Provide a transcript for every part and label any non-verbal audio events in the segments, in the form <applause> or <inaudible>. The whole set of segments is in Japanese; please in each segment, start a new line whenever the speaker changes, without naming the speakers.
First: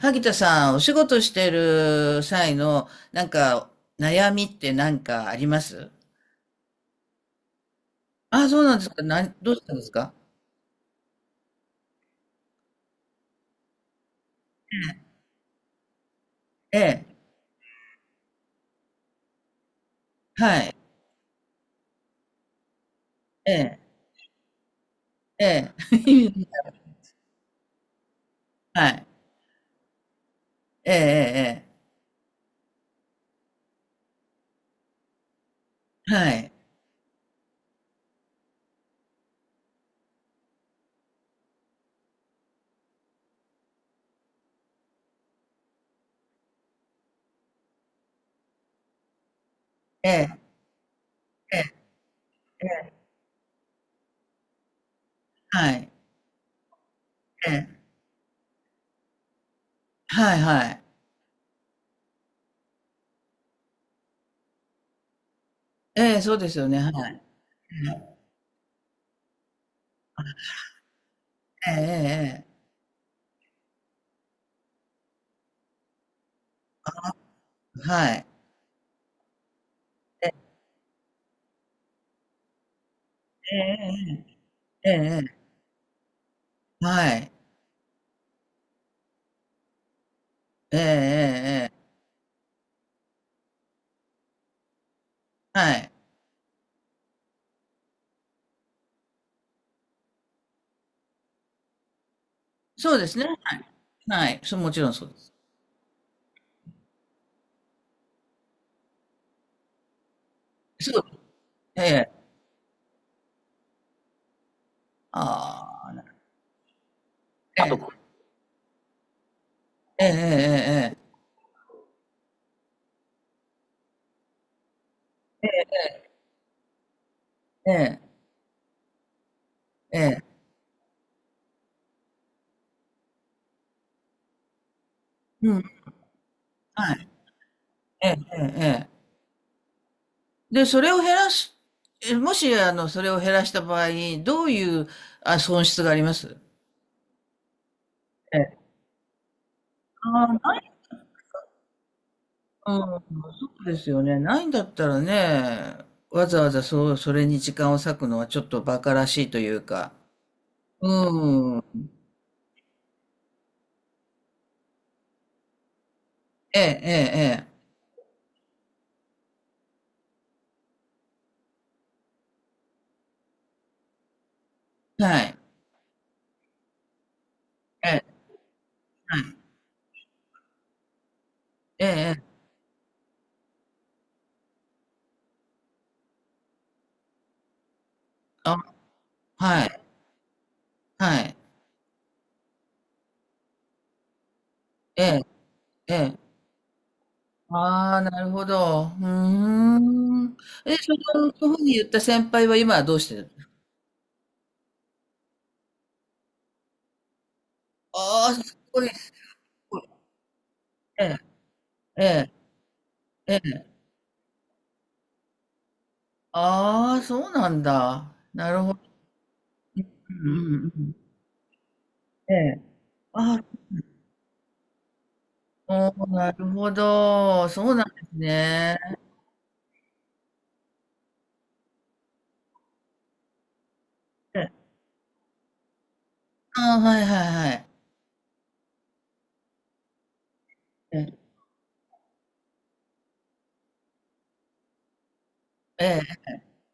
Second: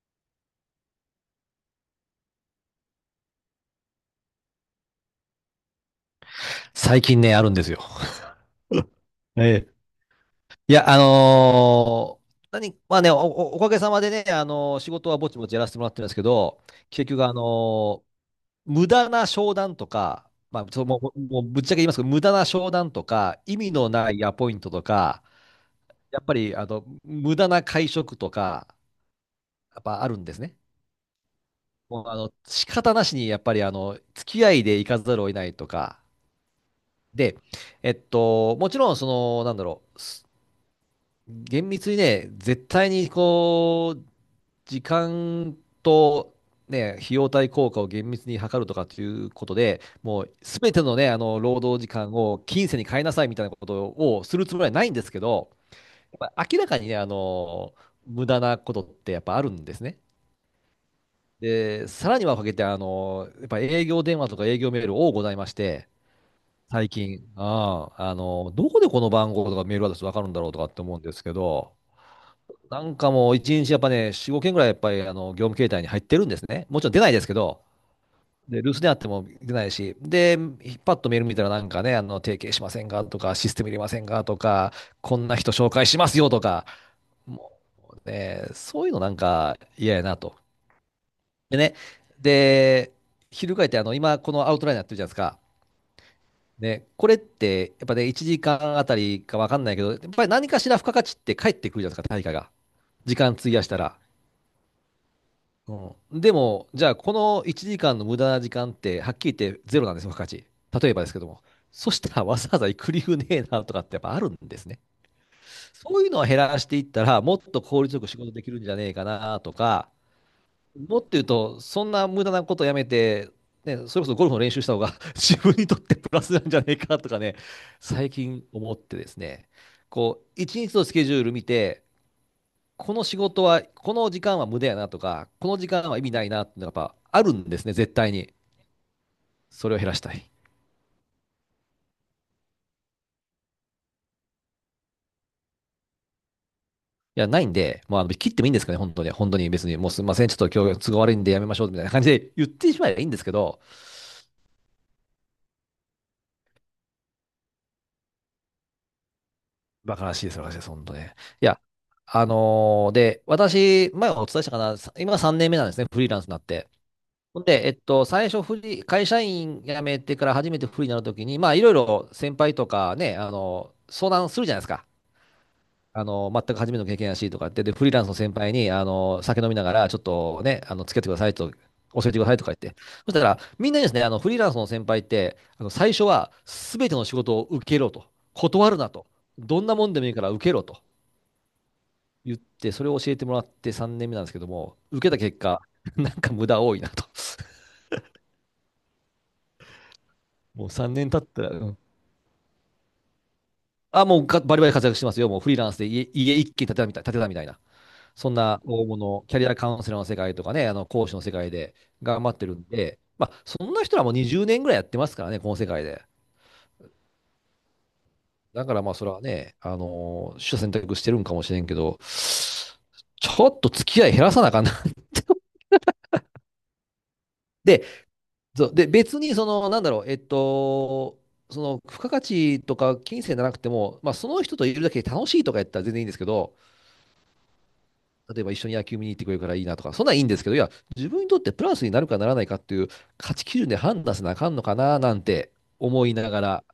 萩田さん、お仕事してる際の、なんか、悩みって何かあります？
最近ね、あるんですよ。
ああ、そうなんですか。どう
え
し
え。
たんですか？
いや、あのー何、まあね、お、おかげさまでね、仕事はぼちぼちやらせてもらってるんですけど、
ええ、
結局、無駄な商談とか、
はい、
もうぶっちゃけ言いますけど、無駄な商談とか、
え
意味の
え、
ないアポイントとか、
ええ、
やっぱり、
<laughs>
無駄な会食とか、
はい、
やっぱあるんですね。
ええ、
もう、仕方なしに、やっぱり、付き合いで行かざるを得ないとか、
ええ、はい、
で、もちろん、その、なんだろう、厳密にね、絶対にこう、時間と、ね、費用対効果を厳密に測るとかっていうことで、
え
もう
え、
すべてのね、あの
え
労働時間を
え、え
金銭に変え
え
なさいみたいなことをするつもりはないんですけど、
はい、
やっぱ明らかにね、あ
え
の、
え、
無駄なことってやっぱあるんですね。
はい、はい、
で、さらにはかけて、あの、やっぱ営業電話とか営業メール多ございまして、
ええ、そうですよね、
最
はい、
近、ああ、あの、どこでこの番号とかメールアドレスわかるんだろうとかって思うんですけ
え
ど、
え、ええ、ええ
なんかもう一日やっぱね、4、5件ぐらいやっぱりあの業務形態に入ってるんですね。もちろん出ないですけど、
はい、
で、留守であっても出ないし、
ええ、
で、パッとメール見たらなんかね、あの、提携しませんかとか、システム入れませんかとか、
ええ、
こん
え
な
え、
人紹介しますよとか、
はい、
もうね、そういうのなんか嫌やなと。
ええ、え
で
え、え
ね、
え
で、翻ってあの、今このアウトラインやってるじゃないですか。
はい、
ね、これってやっぱね、1時間あたりかわかんないけど、やっぱり何かしら付加価値って返ってくるじゃないですか、対価が。
そうです
時
ね、
間費
は
や
い、
したら。
はい、そう、もちろんそうです。
うん、でも、じゃあ、この1時間の無駄な時間って、はっきり言ってゼロなんですよ、付加価値。例え
そ
ば
う、
ですけども。
え
そした
え。
ら、わざわざ行く理由ねえなとかってやっぱあるんですね。
あ
そ
あ、
ういうのを減らしていったら、もっ
え
と
あえ、と、
効率よく仕事できるんじゃねえかなとか、
ええ
もっと言うと、そんな無駄なことやめて、ね、それこそゴルフの練習した方が <laughs> 自分にとってプラスなんじゃねえかとかね、
ええええ
最
ええ
近思ってですね、
ええ
こう、一日のスケジュール見て、この仕事は、この時間は無駄やなとか、こ
う
の
ん、
時間は意味ないなっていうのがやっ
は
ぱ
い、
あるんですね、絶
え
対
ええ
に。
えええ
それを減らしたい。い
で、それを減らす、えもし、あの、それを減らした場合、どういう、あ、損失があります？
や、ないんで、まあ、あの切っ
え
てもいいん
え、
ですかね、本当に。本当に別に、もうすみま
あ
せん、ちょ
あ、
っと
ない、
今日都合悪いんでやめましょうみたいな感じで言っ
う
てしまえばいいんです
ん、
け
そ
ど、
うですよね。ないんだったらね、わざわざそう、それに時間を割くのはちょっと馬鹿らしいというか、
バカらしいです、バカらしいです、本当ね。い
う
や、
ん、
あのーで、私、前お伝えしたかな、今3年目なんですね、フリーランスになっ
え
て。
え、
ほん
ええ、
で、最初フリー、会社員辞めてから初めてフリーになるときに、まあ、いろいろ先輩とかね、あの、相談するじゃないですか。
ええはい、
あの、全く初めての経験やしとかって、で、フ
え
リーランスの
え、
先輩に、あの、酒飲みながら、ちょっとね、あの、付き合ってくださいと、
え
教えてく
え、
だ
え
さい
え
とか言って。そしたら、みんなにですね、あの、フリーランスの先輩って、あの、最初は、すべての仕事を受けろと。
あ、
断るなと。ど
は
んな
い、
もんでもいいから受けろと
はい、
言って、それを教えてもらって3年目なんですけども、受けた
え
結果、
え、
<laughs> なん
ええ、
か無駄多いなと。
ああ、なるほど。うーん。
もう
え、そ
3年経っ
の、
た
そう
ら、う
いうふうに
ん。
言った先輩は今はどうしてる？
あ、もうバリバリ活躍してますよ。もうフリーランスで家一軒建てたみたいな。
あ
そん
あー、す
な
ご
大
い、す
物、キャリアカ
ご
ウ
い。
ンセラーの世界とかね、あの
え
講師
え、
の世界で
え
頑張
え、
ってるんで、ま
え
あ、
え。
そんな人らもにじゅう20年ぐらいやってますからね、この世界で。
ああ、そうなんだ。なる
だ
ほ
か
ど。
らまあ、それはね、
うんうん
取
う
捨選
ん。
択してるんかもしれんけど、
ええ。
ち
あ
ょ
あ、
っと付き合い減らさなあかんな。
そうなるほど。そうな
で、
んです
そう
ね。
で、別にその、なんだろう、その付加価値とか金銭じゃなくても、まあ、その
ええ
人といるだけで楽しいとかやったら全然いいんですけど、
ああ、はいはいはい。
例えば一緒に野球見に行ってくれるからいいなとか、そんなんいいんですけど、いや、
え
自分に
え、
とってプラスになるかならないかっていう価値基準で判断せなあかんのかななんて
え
思いな
え、
がら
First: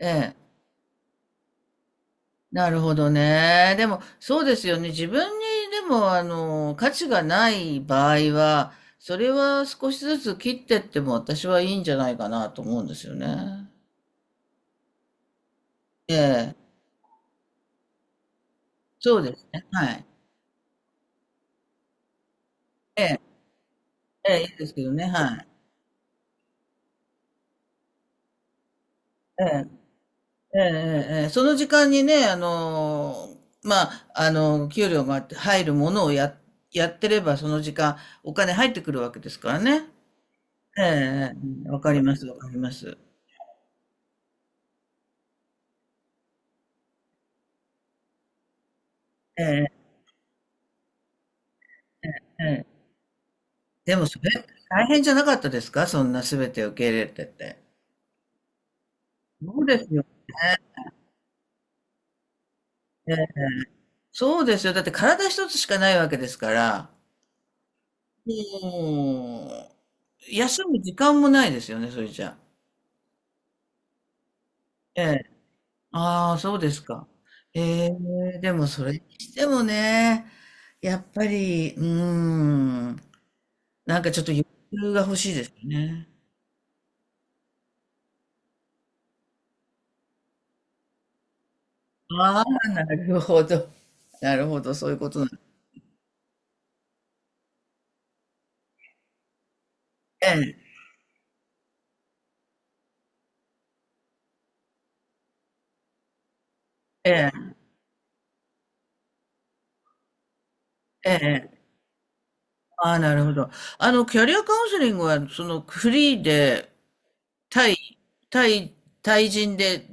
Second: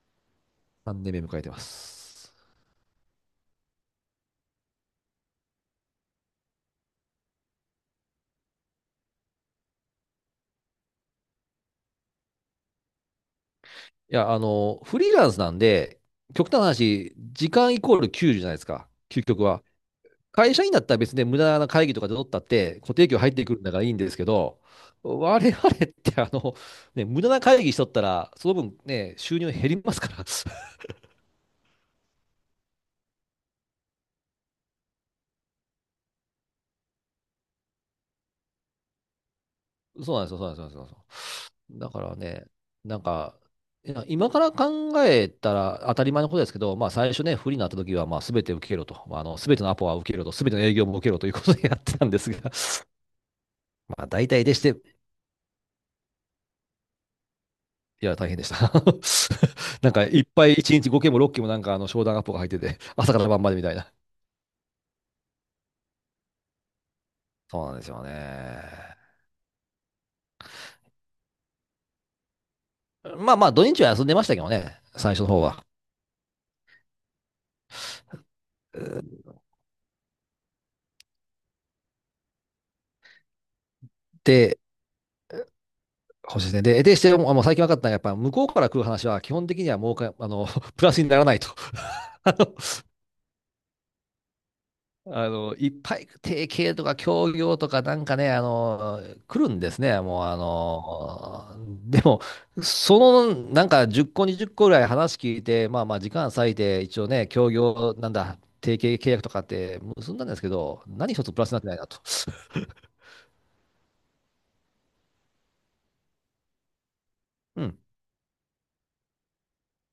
ええ。
3年目迎えてます。
なるほどね。でも、そうですよね。自分に、でも、あの、価値がない場合は、それは少しずつ切ってっても私はいいんじゃないかなと思うんですよね。
いや、あの、フリーランスなんで、
え
極端
え、
な話、時間イコール給料じゅうじゃないですか、
そう
究
で
極
す
は。
ね。はい。
会社員だったら別に無駄な会議とかで取ったって固
え
定給入っ
え、
てくるんだからいいんですけ
ええ、いい
ど、
ですけどね。は
我
い。
々ってあの、ね、無駄な会議しとったら、その分ね、収
え
入減
え、
りますから。
え
<laughs>
え、ええ、その時間にね、あの、まあ、あの、給料が入るものをや、やってれば、その時間、お金入ってくるわけですからね。
そうなんですよ、そうなんですよ、そう
え
なんで
え、え
す
え
よ。
わ
だ
か
か
りま
ら
す、わ
ね、
かりま
な
す。
んか、いや今から考えたら当たり前のことですけど、まあ最初ね、不利になった時は、まあ全て受けろと、まあ、あの
え
全てのア
え、
ポは受けろと、全ての営業も受けろということでやってたんです
え
が、
え。
<laughs>
でも
まあ
そ
大
れ、
体でして、
大変じゃなかったですか？そんな全て受け入れてて。
いや、大変でした。
そうで
<laughs> なん
すよ
かいっぱい1日5件も6件もなんかあの商談アポが入ってて、朝か
ね。
ら晩までみたいな。
そうですよ。だって体一つしかないわけですから、
そうなんですよね。
もう、休む時間もないですよね、それじゃ。
まあまあ土日は休んでましたけどね、
え
最初の
え。
方は。
ああ、そうですか。ええ、でもそれにしてもね、やっぱり、うーん、なんかちょっと余
で、
裕が欲しいですよね。
そうですね。でして、もうあの最近分かったのは、やっぱ向こうから来る話は、基本的にはもうか、あの、<laughs> プラスにならないと。<laughs> あ
あ
の、
あ、なるほど。<laughs> なるほど、そういうことなん
あ
です。
のいっぱい提携とか協業とかなんかね、あの、来るんですね。もう、あ
え
の、でも、その、なんか10個、20個ぐらい話聞いて、まあまあ、時間割いて、一応
え、
ね、協
え
業、なんだ、提携契約とかって結んだんですけど、
え、
何一
え
つプラスになっ
え。
てないなと。
ああ、なるほど。あの、キャリアカウンセリングは、その、フリーで、
う
対、
ん。
対、対人で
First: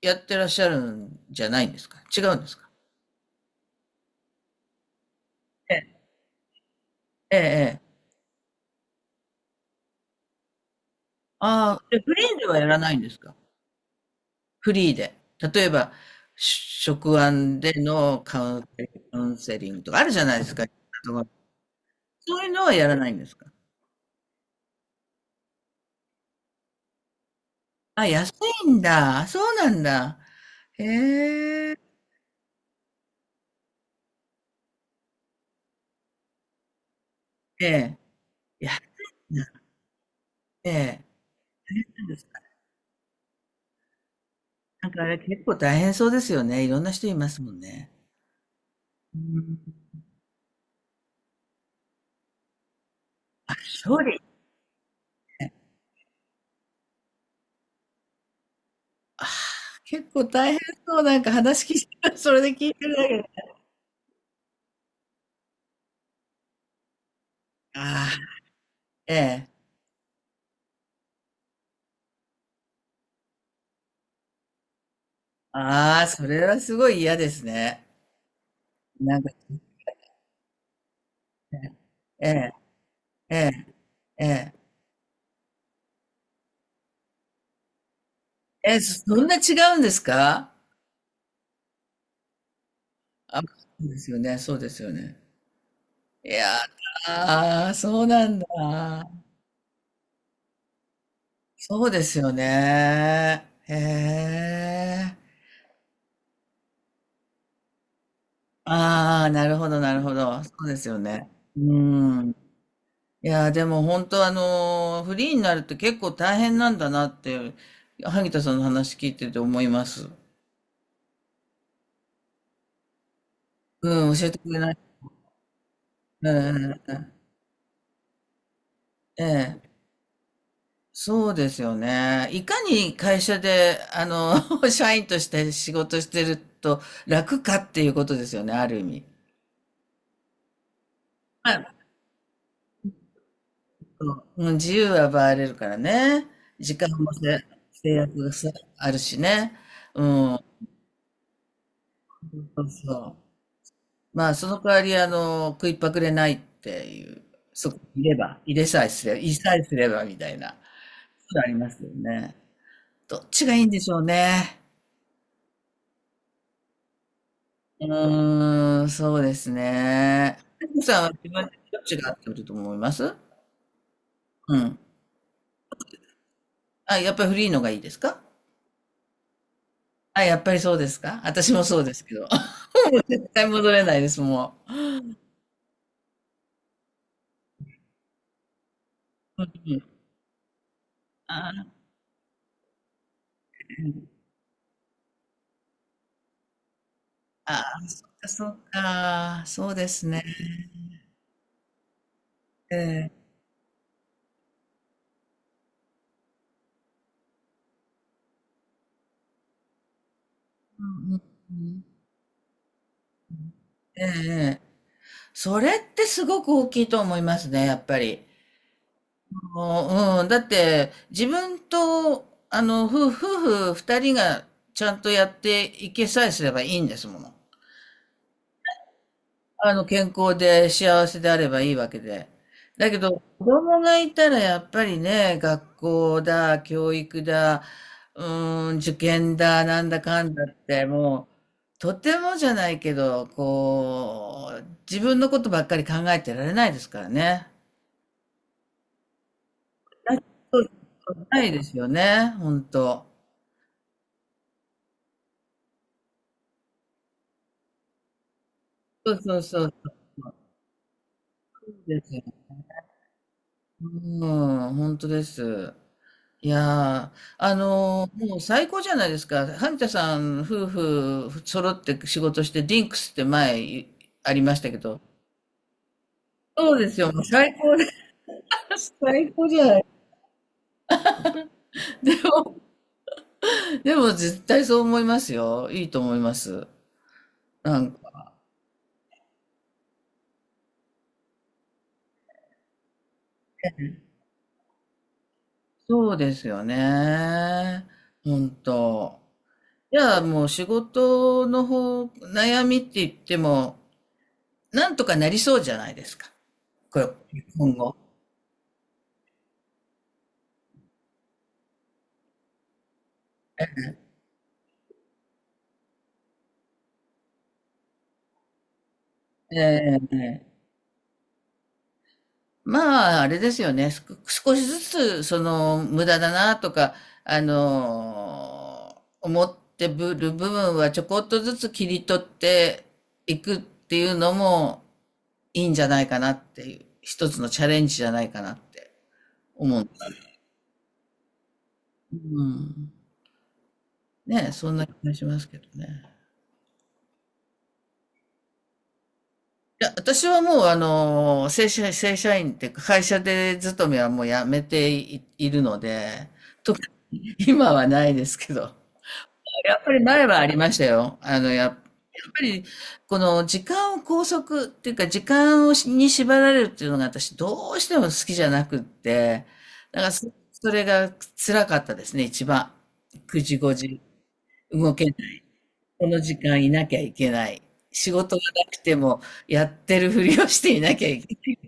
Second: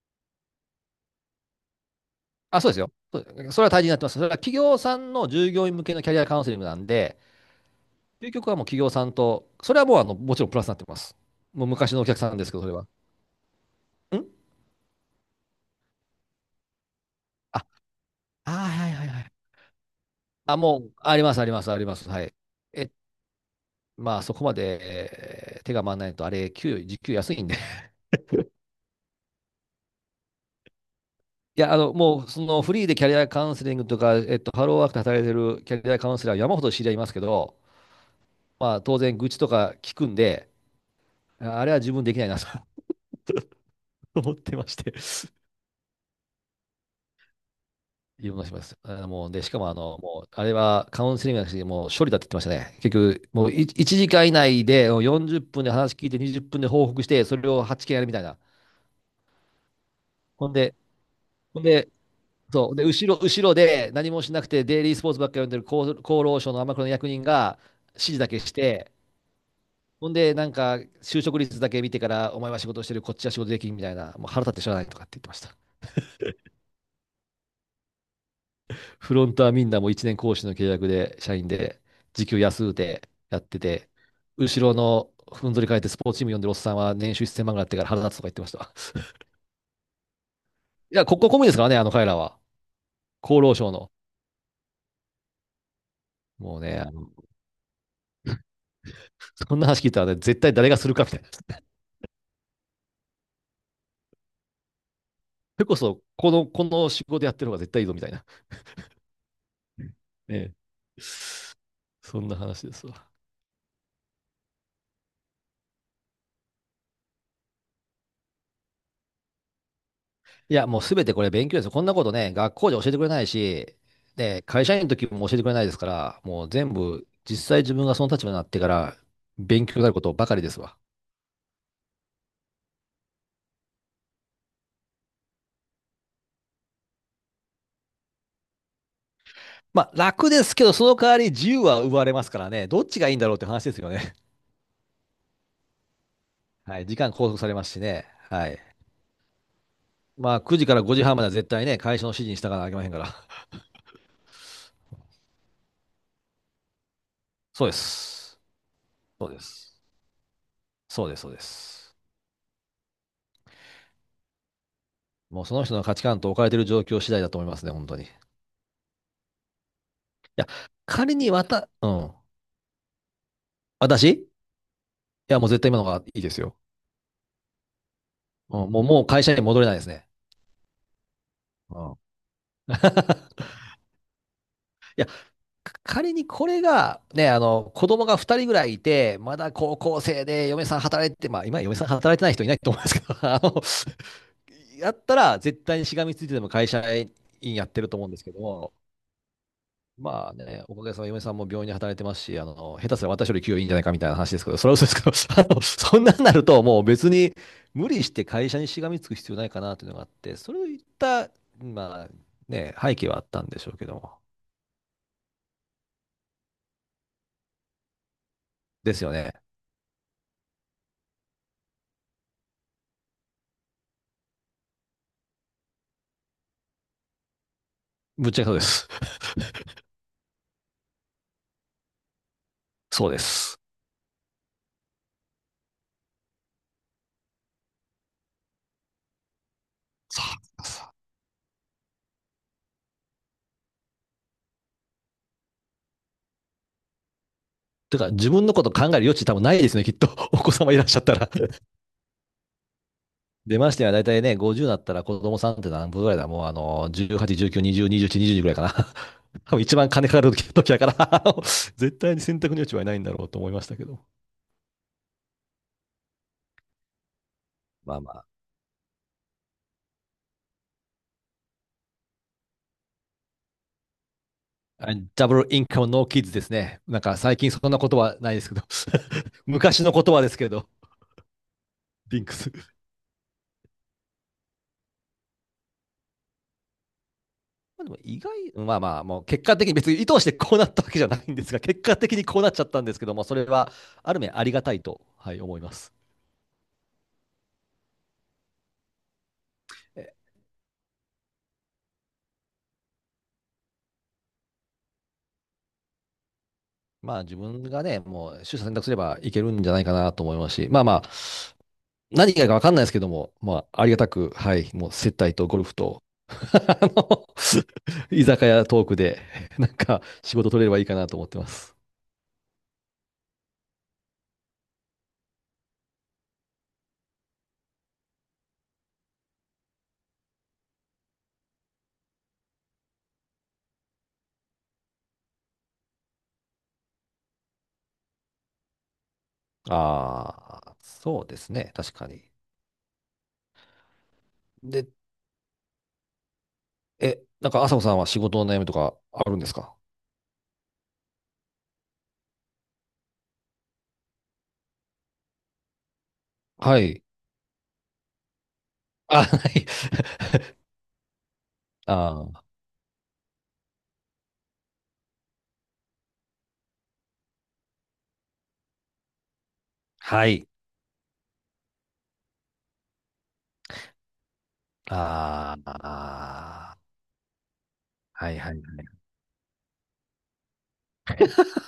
やってらっしゃるんじゃないんですか？違うんです
あ、
か？
そうですよ。そう、それは大事になってます。それは企業さんの従業
え
員向け
え、
のキャリアカウンセリングなんで、
ええ。ええ
究極はもう企業さんと、それはもうあのもちろんプラスになってます。もう
ああ、
昔
で、
のお
フ
客
リ
さん
ーで
です
は
けど、
や
それ
ら
は。
ないんですか？
ん。
フリーで。例えば、し職案
あ、
での
あー、
カウン
はいはい
カ
は
ウ
い。
ンセリングとかあるじゃないです
あ、
か。
もう、あります、あります、あります。はい。
そういうのはや
え、
らないんですか？
まあ、そこまで、手が回らないと、あれ、給与、時給安いんで。<laughs>
あ、安いんだ。そうなんだ。へ
いや、
え、
あの、もう、その、フリーでキャリアカウンセリングとか、ハローワークで働いてるキャリアカウンセラー、山ほど知り合いますけど、
ええ。いや、
まあ、当然、愚痴とか聞くんで、
ええ。
ああれは自分できないなと <laughs> 思ってまし
なん
て、
かあれ結構大変そうですよね。いろんな人いますもんね。
いろんなします。あの
う
もう、で、し
ん、
かも、あの、もう、あれはカウンセリングなしに、もう処理だって言ってましたね。結局、もう1
調理
時間以内で40
ね。
分で話聞いて、20分で報告して、それを8件やるみたいな。
ああ、結構
ほ
大
ん
変
で、
そう。なんか
ほん
話聞い
で、
てる、それで聞
そ
い
う、で、
てるだけで。
後ろで何もしなくて、デイリースポーツばっかり読んでる厚労省の天黒の役人が指
あ
示だけ
あ、
して、
ええ。
ほんで、なんか、就職率だけ見てから、お前は仕事してる、こっちは仕事できんみたいな、もう腹立ってしゃあないとかって言ってました。
ああ、それはすごい嫌ですね。
フ
なん
ロ
か、
ントはみんなもう1年講師の契約で、社員で、時
え
給
え、
安うて
え
やっ
え、
てて、
ええ。
後ろのふんぞり返ってスポーツチーム呼んでるおっさんは年収1000万ぐらいあってから腹立つとか言ってましたわ。
え、そ
<laughs>
んな違うんですか？
いや、国家公務員ですからね、あの彼らは。
あ、
厚
そ
労省
う
の。
ですよね、そうですよね。い
も
や
うね、
だ、あそうなんだ。
そんな話聞いたらね、絶対誰がするかみたいな。そ
そうですよね。へえ。
れこそ、この仕事やってる方が絶対いいぞみたいな。
ああ、なるほど、なるほど。そ
ね、
うですよね。う
そん
ん。い
な話ですわ。
やー、でも本当フリーになるって結構大変なんだなって、萩田さんの話聞いてて思います。
いや、もうすべてこれ勉強ですよ。こんなことね、学校で教えてくれないし、
うん、教えて
で、
くれ
会
な
社
い。
員の時も教えてくれないですから、
う
もう
ん
全
う
部、実際自分がその立場になってから
んえ
勉
え、
強になることばかりですわ。
そうですよね。いかに会社で、あの、<laughs> 社員として仕事してると楽かっていうことですよね、ある意味。
まあ、楽ですけど、その代わり自
ま
由
あ、
は奪われますからね、どっちがいいんだろうって話ですよ
そ
ね。
ううん、自由は奪われるからね。
<laughs>
時
はい、
間
時間
もせ
拘束されますし
制
ね。
約が
は
さ
い。
あるしね。う
ま
ん。
あ、9時から5時半までは絶対ね、会社の指示に従わ
そ
なきゃ
う
いけません
そ
から。
う。まあ、その代わり、あの、食いっぱくれないっていう、
そう
そ
で
こにいれば、
す。
入れさえすれば、
そ
入
う
れ
で
さえす
す。
ればみたいな、
そうです、そうで
そういうのありますよ
す。
ね。どっちがいいんでしょうね。
もうその人の価値観と置かれている状況次第だと思いますね、
う
本当に。い
ーん、そうですね。
や、
テクさんは
仮
自
にわ
分で
た、
どっ
う
ちが合
ん。
ってると思います？
私
うん。
いや、もう絶対今のがいいですよ。
あ、やっぱりフリーのがいいですか？
うん、もう会社に戻れないですね。
あ、やっぱりそうですか？私もそ
う
うで
ん。
すけど。<laughs> も
<laughs>
う絶対戻れないです、も
いや、仮にこれが、ね、あの、子供が2人ぐらいいて、ま
う。うん
だ
う
高
ん
校生で嫁さん働いて、
あ
まあ、今、
ー
嫁さん働いてない人いないと思いますけど、<laughs> あの、やったら、絶対にしがみついてでも会社員
あ
やって
ー、
ると思
そっ
うんです
か、
け
そっ
ど、
か、そうですね。
まあね、おかげさまで嫁さんも病院で働いてますし、あの、下手すら
ええ
私より給与いいんじゃないかみたいな話ですけど、それは嘘ですけど、<laughs> あの、そんなんなるともう別に無理して会社にしがみつく必要ないかなというのがあって、それを言っ
うんうん
た、
うん
まあね、背景はあったんでしょうけど
ええ
も。
ええ。それってすごく大きいと思いますね、やっぱり。
ですよね。
もう、うん、だって、自分と、あの、夫婦二人がちゃんとやっていけさえすればいいんですもの。
ぶっちゃけそうです。
あの、健康で幸せであればいいわけで。
<laughs>
だけ
そうで
ど、子
す。
供がいたらやっぱりね、学校だ、教育だ、うーん、受験だ、なんだ
そ
かんだっ
う。
て、もう、とてもじゃないけど、こう、自分のことばっかり考えてられないですからね。
てか、自分のこと考える余地多分ないですね、きっと。<laughs> お子
そ
様いらっしゃった
う
ら。
ないですよね、本当。
出ましてはだいたいね、50になったら子供さんって何分ぐらいだもうあの、18、19、20、21、22ぐらいかな。
そうそう
<laughs> 多
そ
分
う、
一番金かかる時だから
そう
<laughs> 絶
です
対
よ。
に選択の余地はいないんだろうと思いましたけど。
うん、本当です。いやー、あ
まあ
の、
まあ。
もう最高じゃないですか。萩田さん夫婦揃って仕事して、ディンクスって前いありましたけど。
ダブルインカムノーキッズです
そう
ね。
です
なん
よ、
か
もう
最近
最
そん
高
な
で
言葉ないですけど。
す。<laughs> 最
<laughs>
高じゃな
昔
い。
の言葉ですけど、
で
リンクス。
も、
ま
でも絶対そう思いますよ。いいと思います。な
あで
ん
も意
か、
外、まあまあ、もう結果的に別に意図してこうなったわけじゃないんですが、結果的にこうなっちゃったんですけども、それはある面ありがたいと、はい、思います。
そうですよね。本当。じゃあもう仕事の方、悩みって言っても、なんとかなりそうじゃないですか。これ、
まあ自分
今
が
後。
ね、もう取捨選択すればいけるんじゃないかなと思いますし、まあまあ、何がいいかわかんないですけども、まあありがたく、はい、もう接待とゴルフと、<laughs> あの <laughs> 居酒屋トークで、なんか仕
え
事
え
取れればいいかなと思ってます。
まあ、あれですよね。す少しずつ、その、無駄だなとか、思ってぶる部分はちょこっとずつ切り取っていくっていうのもいいんじゃないかなっていう、一つのチャレンジじゃないかなって思うんです。
ああ、そうですね、確か
う
に。
ん。ね、そんな
で、
気がしますけどね。
え、なんか朝子さんは仕事の悩みとかあるんですか？
いや、私はもう、正社、正社員っていうか、会社で勤めはもうやめてい、いるので、
は
特
い。
に今はないですけど。
あ、はい。
やっぱり前はありましたよ。あの、やっ、やっ
<laughs> あ
ぱ
ー、
り、この時間を拘束っていうか、時間をしに縛られるっていうのが私どうしても好きじゃなくって、だから
は
そ、
い。
それが辛かったですね、一番。9時、5時、動けない。
あ
この時間い
あ、
なきゃいけない。仕
は
事
い
が
はいは
なくて
い。
も、やってるふりをしていなきゃいけない。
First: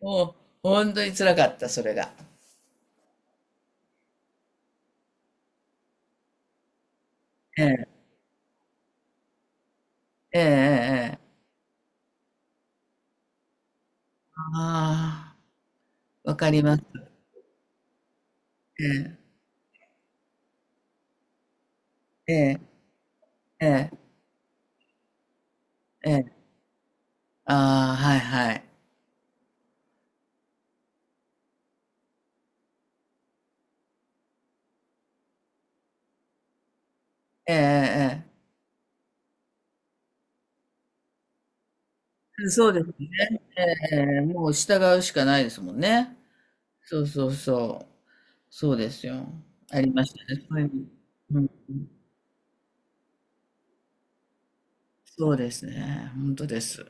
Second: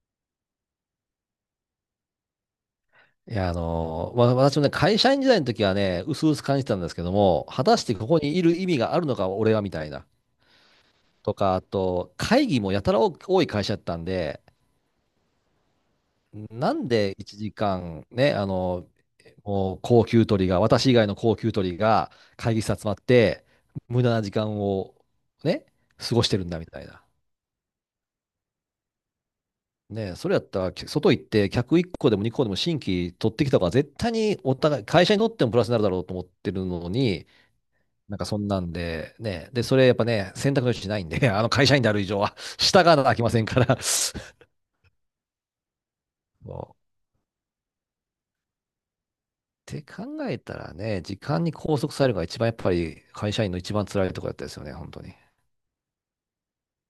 もう、本当に辛かった、それが。
いや、あのーまあ、私もね、会社員時代の時はね、うすうす感じてたんですけども、
え
果たして
え、
ここにいる意味があるのか、俺はみたいな。
ええ、ええ。え
と
え
か、あと、会議もやたら多い会社だったんで、
ああ、わかり
な
ます。
んで1時間ね、もう高給取りが、私以外の高給取りが
え
会
え、
議室集まって、
ええ、
無駄な時間をね、
え
過ごして
え。
るんだみたいな。
ああ、はいはい。
ね、それやったら、外行って客1個でも2個でも新規取ってきた方が絶対にお互い、会社にとってもプラスになるだろうと思ってるのに、
えええ
なん
え
か
ええ。
そんなんで、ね。で、それやっぱね、選択の余地ないんで、<laughs> あの会社員である以上は、
そうで
従
すね。
わなきゃいけませんか
え
ら。
ええ
そ
え、もう従うしかないですもんね。
う
そうそうそう。そうですよ。
っ
あ
て
りま
考
した
え
ね。そ
た
ういう
らね、時
の。う
間
ん
に拘束されるのが一番やっぱり会社員の一番辛いところだったですよね、本当に。
そうですね。本当です。